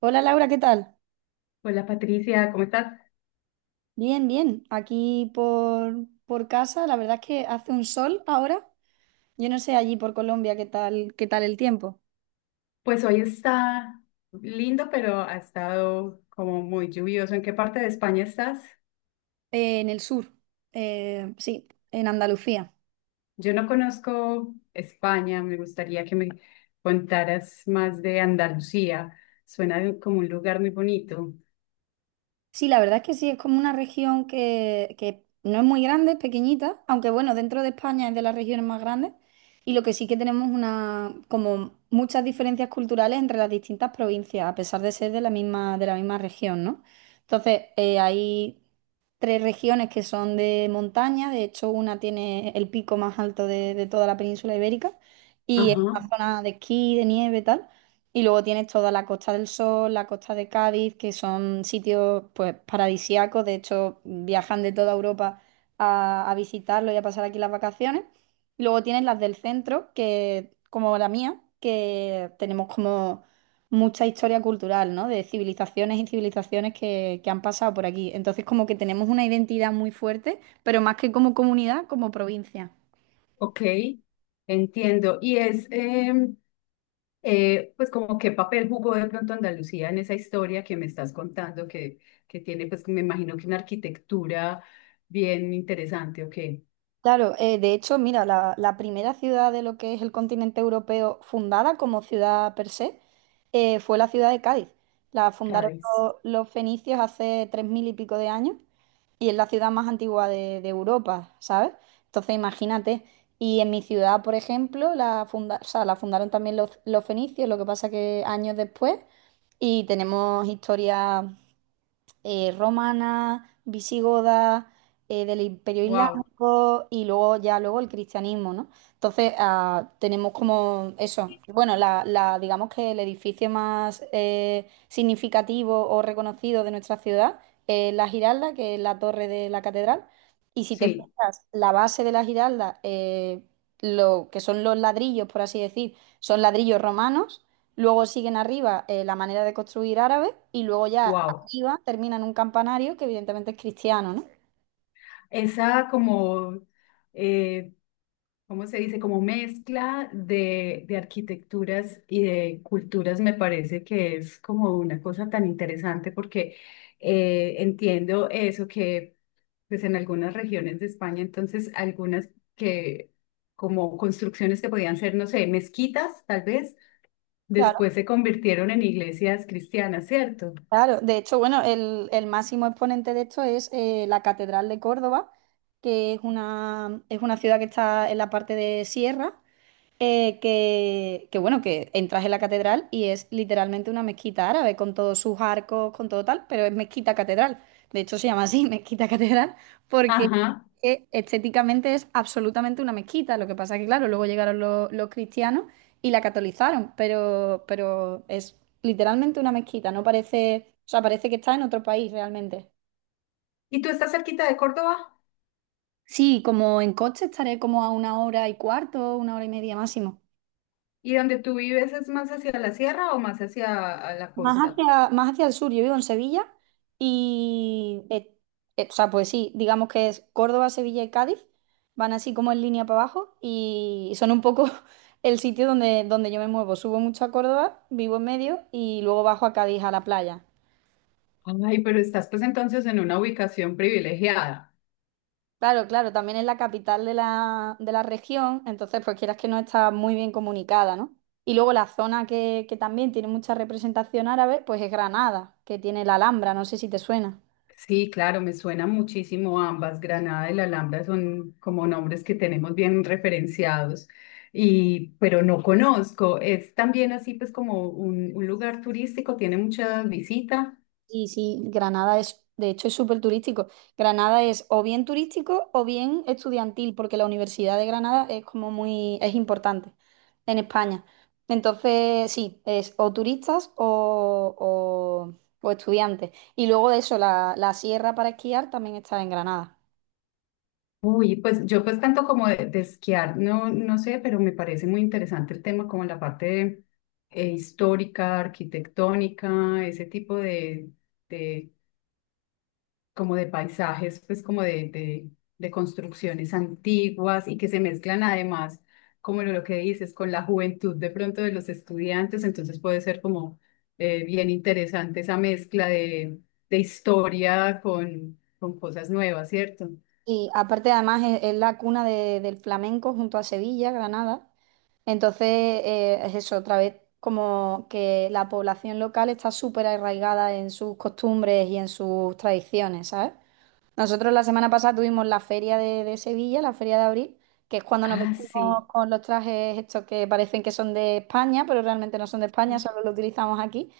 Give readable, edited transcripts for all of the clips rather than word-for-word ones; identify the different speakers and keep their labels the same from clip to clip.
Speaker 1: Hola Laura, ¿qué tal?
Speaker 2: Hola Patricia, ¿cómo estás?
Speaker 1: Bien, bien. Aquí por casa, la verdad es que hace un sol ahora. Yo no sé allí por Colombia qué tal el tiempo.
Speaker 2: Pues hoy está lindo, pero ha estado como muy lluvioso. ¿En qué parte de España estás?
Speaker 1: En el sur, sí, en Andalucía.
Speaker 2: Yo no conozco España, me gustaría que me contaras más de Andalucía. Suena como un lugar muy bonito.
Speaker 1: Sí, la verdad es que sí, es como una región que no es muy grande, es pequeñita, aunque bueno, dentro de España es de las regiones más grandes y lo que sí que tenemos una, como muchas diferencias culturales entre las distintas provincias, a pesar de ser de la misma región, ¿no? Entonces, hay tres regiones que son de montaña, de hecho una tiene el pico más alto de toda la península ibérica y es
Speaker 2: Ajá.
Speaker 1: una zona de esquí, de nieve y tal. Y luego tienes toda la Costa del Sol, la Costa de Cádiz, que son sitios pues paradisíacos. De hecho, viajan de toda Europa a visitarlo y a pasar aquí las vacaciones. Y luego tienes las del centro, que, como la mía, que tenemos como mucha historia cultural, ¿no? De civilizaciones y civilizaciones que han pasado por aquí. Entonces, como que tenemos una identidad muy fuerte, pero más que como comunidad, como provincia.
Speaker 2: Ok, entiendo. Y es, pues como qué papel jugó de pronto Andalucía en esa historia que me estás contando, que tiene, pues me imagino que una arquitectura bien interesante. Ok.
Speaker 1: Claro, de hecho, mira, la primera ciudad de lo que es el continente europeo fundada como ciudad per se fue la ciudad de Cádiz. La fundaron
Speaker 2: Cádiz.
Speaker 1: los fenicios hace tres mil y pico de años y es la ciudad más antigua de Europa, ¿sabes? Entonces, imagínate. Y en mi ciudad, por ejemplo, o sea, la fundaron también los fenicios, lo que pasa que años después y tenemos historia romana, visigoda, del Imperio
Speaker 2: Wow,
Speaker 1: Islámico y luego ya luego el cristianismo, ¿no? Entonces tenemos como eso. Bueno, digamos que el edificio más significativo o reconocido de nuestra ciudad es la Giralda, que es la torre de la catedral. Y si te
Speaker 2: sí,
Speaker 1: fijas, la base de la Giralda, lo que son los ladrillos, por así decir, son ladrillos romanos. Luego siguen arriba la manera de construir árabe y luego ya
Speaker 2: wow.
Speaker 1: iva termina en un campanario que evidentemente es cristiano, ¿no?
Speaker 2: Esa como, eh, ¿cómo se dice? Como mezcla de arquitecturas y de culturas me parece que es como una cosa tan interesante porque entiendo eso que pues en algunas regiones de España, entonces algunas que como construcciones que podían ser, no sé, mezquitas tal vez,
Speaker 1: Claro,
Speaker 2: después se convirtieron en iglesias cristianas, ¿cierto?
Speaker 1: claro. De hecho, bueno, el máximo exponente de esto es la Catedral de Córdoba, que es una ciudad que está en la parte de sierra que bueno, que entras en la catedral y es literalmente una mezquita árabe con todos sus arcos, con todo tal, pero es mezquita catedral. De hecho, se llama así, mezquita catedral, porque
Speaker 2: Ajá.
Speaker 1: estéticamente es absolutamente una mezquita. Lo que pasa que, claro, luego llegaron los cristianos y la catolizaron, pero es literalmente una mezquita, no parece, o sea, parece que está en otro país realmente.
Speaker 2: ¿Y tú estás cerquita de Córdoba?
Speaker 1: Sí, como en coche estaré como a una hora y cuarto, una hora y media máximo.
Speaker 2: ¿Y donde tú vives es más hacia la sierra o más hacia a la
Speaker 1: Más
Speaker 2: costa?
Speaker 1: hacia, más hacia el sur, yo vivo en Sevilla y, o sea, pues sí, digamos que es Córdoba, Sevilla y Cádiz, van así como en línea para abajo y son un poco el sitio donde yo me muevo. Subo mucho a Córdoba, vivo en medio y luego bajo a Cádiz a la playa.
Speaker 2: Ay, pero estás pues entonces en una ubicación privilegiada.
Speaker 1: Claro, claro, también es la capital de la región, entonces pues quieras que no está muy bien comunicada, ¿no? Y luego la zona que también tiene mucha representación árabe, pues es Granada, que tiene la Alhambra, no sé si te suena.
Speaker 2: Sí, claro, me suena muchísimo ambas. Granada y La Alhambra son como nombres que tenemos bien referenciados, y, pero no conozco. Es también así pues como un lugar turístico, tiene mucha visita.
Speaker 1: Sí, sí, Granada es, de hecho, es súper turístico. Granada es o bien turístico o bien estudiantil, porque la Universidad de Granada es como muy, es importante en España. Entonces, sí, es o turistas o estudiantes. Y luego de eso, la sierra para esquiar también está en Granada.
Speaker 2: Uy, pues yo pues tanto como de esquiar, no, no sé, pero me parece muy interesante el tema como la parte histórica, arquitectónica, ese tipo de como de paisajes, pues como de construcciones antiguas y que se mezclan además, como lo que dices, con la juventud de pronto de los estudiantes, entonces puede ser como bien interesante esa mezcla de historia con cosas nuevas, ¿cierto?
Speaker 1: Y aparte, además, es la cuna de- del flamenco junto a Sevilla, Granada. Entonces, es eso, otra vez, como que la población local está súper arraigada en sus costumbres y en sus tradiciones, ¿sabes? Nosotros la semana pasada tuvimos la feria de Sevilla, la feria de abril, que es cuando nos
Speaker 2: Ah, sí.
Speaker 1: vestimos con los trajes estos que parecen que son de España, pero realmente no son de España, solo lo utilizamos aquí.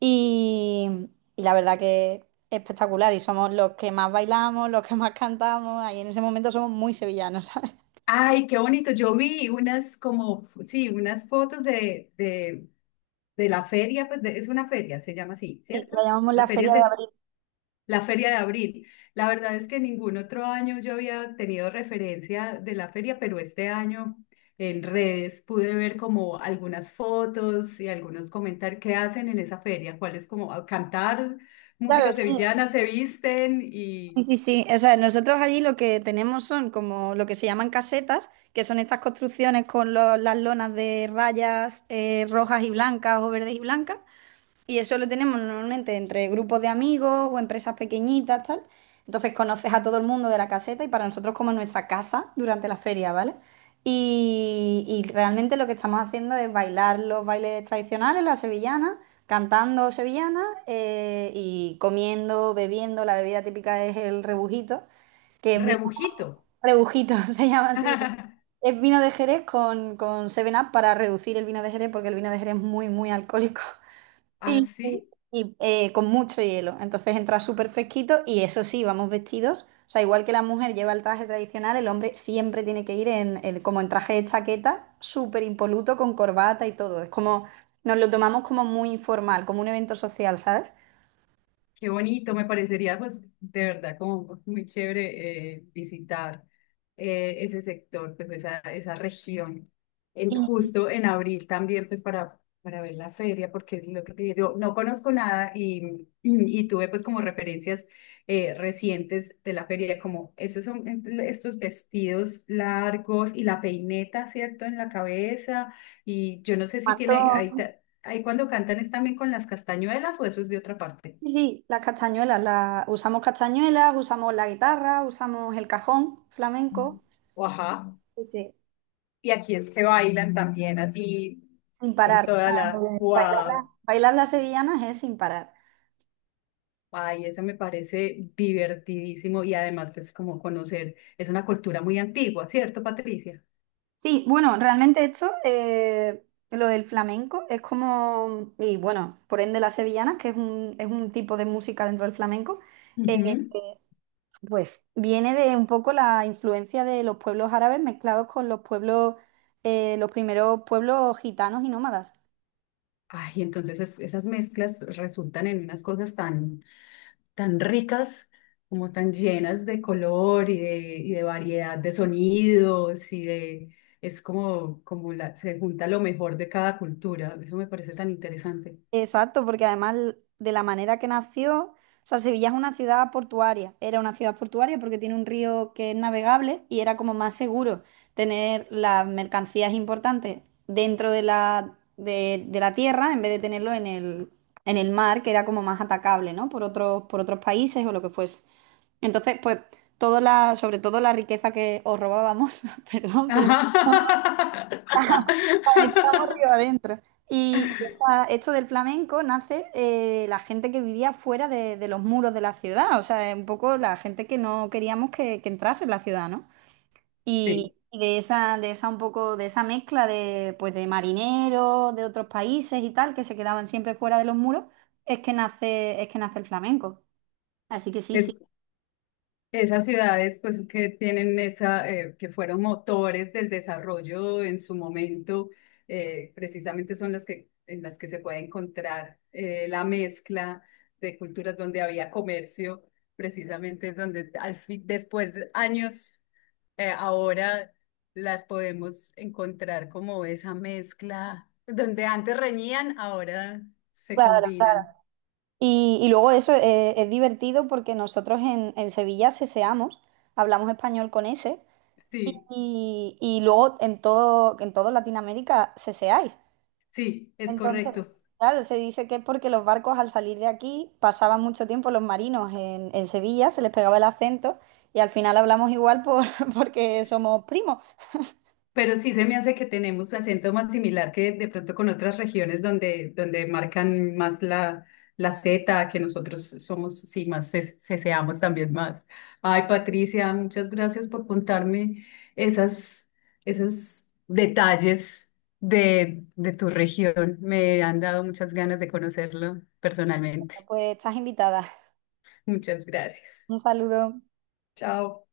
Speaker 1: Y, y la verdad que es espectacular y somos los que más bailamos, los que más cantamos, ahí en ese momento somos muy sevillanos, ¿sabes?
Speaker 2: Ay, qué bonito. Yo vi unas como, sí, unas fotos de la feria, pues es una feria, se llama así,
Speaker 1: Sí,
Speaker 2: ¿cierto?
Speaker 1: la llamamos
Speaker 2: La
Speaker 1: la
Speaker 2: feria
Speaker 1: feria de
Speaker 2: se,
Speaker 1: abril.
Speaker 2: la feria de abril. La verdad es que ningún otro año yo había tenido referencia de la feria, pero este año en redes pude ver como algunas fotos y algunos comentarios que hacen en esa feria, cuál es como ah, cantar
Speaker 1: Claro,
Speaker 2: música
Speaker 1: sí,
Speaker 2: sevillana, se visten y
Speaker 1: sí, sí, sí. O sea, nosotros allí lo que tenemos son como lo que se llaman casetas, que son estas construcciones con las lonas de rayas rojas y blancas o verdes y blancas. Y eso lo tenemos normalmente entre grupos de amigos o empresas pequeñitas, tal. Entonces conoces a todo el mundo de la caseta y para nosotros como nuestra casa durante la feria, ¿vale? Y realmente lo que estamos haciendo es bailar los bailes tradicionales, la sevillana, cantando sevillana y comiendo, bebiendo. La bebida típica es el rebujito, que es vino
Speaker 2: rebujito.
Speaker 1: rebujito, se llama así. Es vino de Jerez con 7-Up para reducir el vino de Jerez porque el vino de Jerez es muy, muy alcohólico. Y,
Speaker 2: Así.
Speaker 1: con mucho hielo. Entonces entra súper fresquito y eso sí, vamos vestidos. O sea, igual que la mujer lleva el traje tradicional, el hombre siempre tiene que ir como en traje de chaqueta, súper impoluto, con corbata y todo. Es como, nos lo tomamos como muy informal, como un evento social, ¿sabes?
Speaker 2: Qué bonito, me parecería pues de verdad como muy chévere visitar ese sector, pues esa región, en,
Speaker 1: Y
Speaker 2: justo en abril también pues para ver la feria, porque es lo que te digo, no conozco nada y, y tuve pues como referencias recientes de la feria, como esos son estos vestidos largos y la peineta, ¿cierto? En la cabeza y yo no sé si tiene, ahí,
Speaker 1: matón.
Speaker 2: ahí cuando cantan es también con las castañuelas o eso es de otra parte.
Speaker 1: Sí, sí, las castañuelas, las, usamos castañuelas, usamos la guitarra, usamos el cajón flamenco,
Speaker 2: O ajá.
Speaker 1: sí, sí,
Speaker 2: Y aquí es que bailan también así,
Speaker 1: sin
Speaker 2: con
Speaker 1: parar. O
Speaker 2: toda
Speaker 1: sea,
Speaker 2: la...
Speaker 1: bailar,
Speaker 2: ¡Wow!
Speaker 1: bailar las sevillanas es sin parar.
Speaker 2: Ay, eso me parece divertidísimo y además pues como conocer, es una cultura muy antigua, ¿cierto, Patricia?
Speaker 1: Sí, bueno, realmente esto, lo del flamenco, es como, y bueno, por ende las sevillanas, que es un tipo de música dentro del flamenco, eh,
Speaker 2: Ujú.
Speaker 1: pues viene de un poco la influencia de los pueblos árabes mezclados con los pueblos, los primeros pueblos gitanos y nómadas.
Speaker 2: Ay, entonces esas mezclas resultan en unas cosas tan, tan ricas, como tan llenas de color y de variedad de sonidos y de... Es como, como la, se junta lo mejor de cada cultura. Eso me parece tan interesante.
Speaker 1: Exacto, porque además de la manera que nació, o sea, Sevilla es una ciudad portuaria, era una ciudad portuaria porque tiene un río que es navegable y era como más seguro tener las mercancías importantes dentro de la tierra en vez de tenerlo en el mar, que era como más atacable, ¿no? Por otros países o lo que fuese. Entonces, pues, toda la, sobre todo la riqueza que os robábamos, perdón, pero
Speaker 2: Ajá.
Speaker 1: estamos río adentro. Y esta- esto del flamenco nace la gente que vivía fuera de los muros de la ciudad, o sea, un poco la gente que no queríamos que entrase en la ciudad, ¿no?
Speaker 2: Sí,
Speaker 1: Y de esa un poco, de esa mezcla de, pues, de marineros de otros países y tal, que se quedaban siempre fuera de los muros, es que nace el flamenco. Así que sí,
Speaker 2: es.
Speaker 1: sí.
Speaker 2: Esas ciudades, pues, que tienen esa, que fueron motores del desarrollo en su momento, precisamente son las que, en las que se puede encontrar la mezcla de culturas donde había comercio, precisamente es donde al fin, después de años, ahora las podemos encontrar como esa mezcla, donde antes reñían, ahora se
Speaker 1: Claro.
Speaker 2: combinan.
Speaker 1: Y luego eso es divertido porque nosotros en Sevilla seseamos, hablamos español con ese.
Speaker 2: Sí,
Speaker 1: Y, y luego en todo Latinoamérica seseáis.
Speaker 2: sí, es
Speaker 1: Entonces,
Speaker 2: correcto.
Speaker 1: claro, se dice que es porque los barcos al salir de aquí pasaban mucho tiempo los marinos en Sevilla, se les pegaba el acento y al final hablamos igual por, porque somos primos.
Speaker 2: Pero sí se me hace que tenemos acento más similar que de pronto con otras regiones donde, donde marcan más la, la Z, que nosotros somos, sí, más ceseamos también más. Ay, Patricia, muchas gracias por contarme esas, esos detalles de tu región. Me han dado muchas ganas de conocerlo personalmente.
Speaker 1: Pues estás invitada.
Speaker 2: Muchas gracias.
Speaker 1: Un saludo.
Speaker 2: Chao.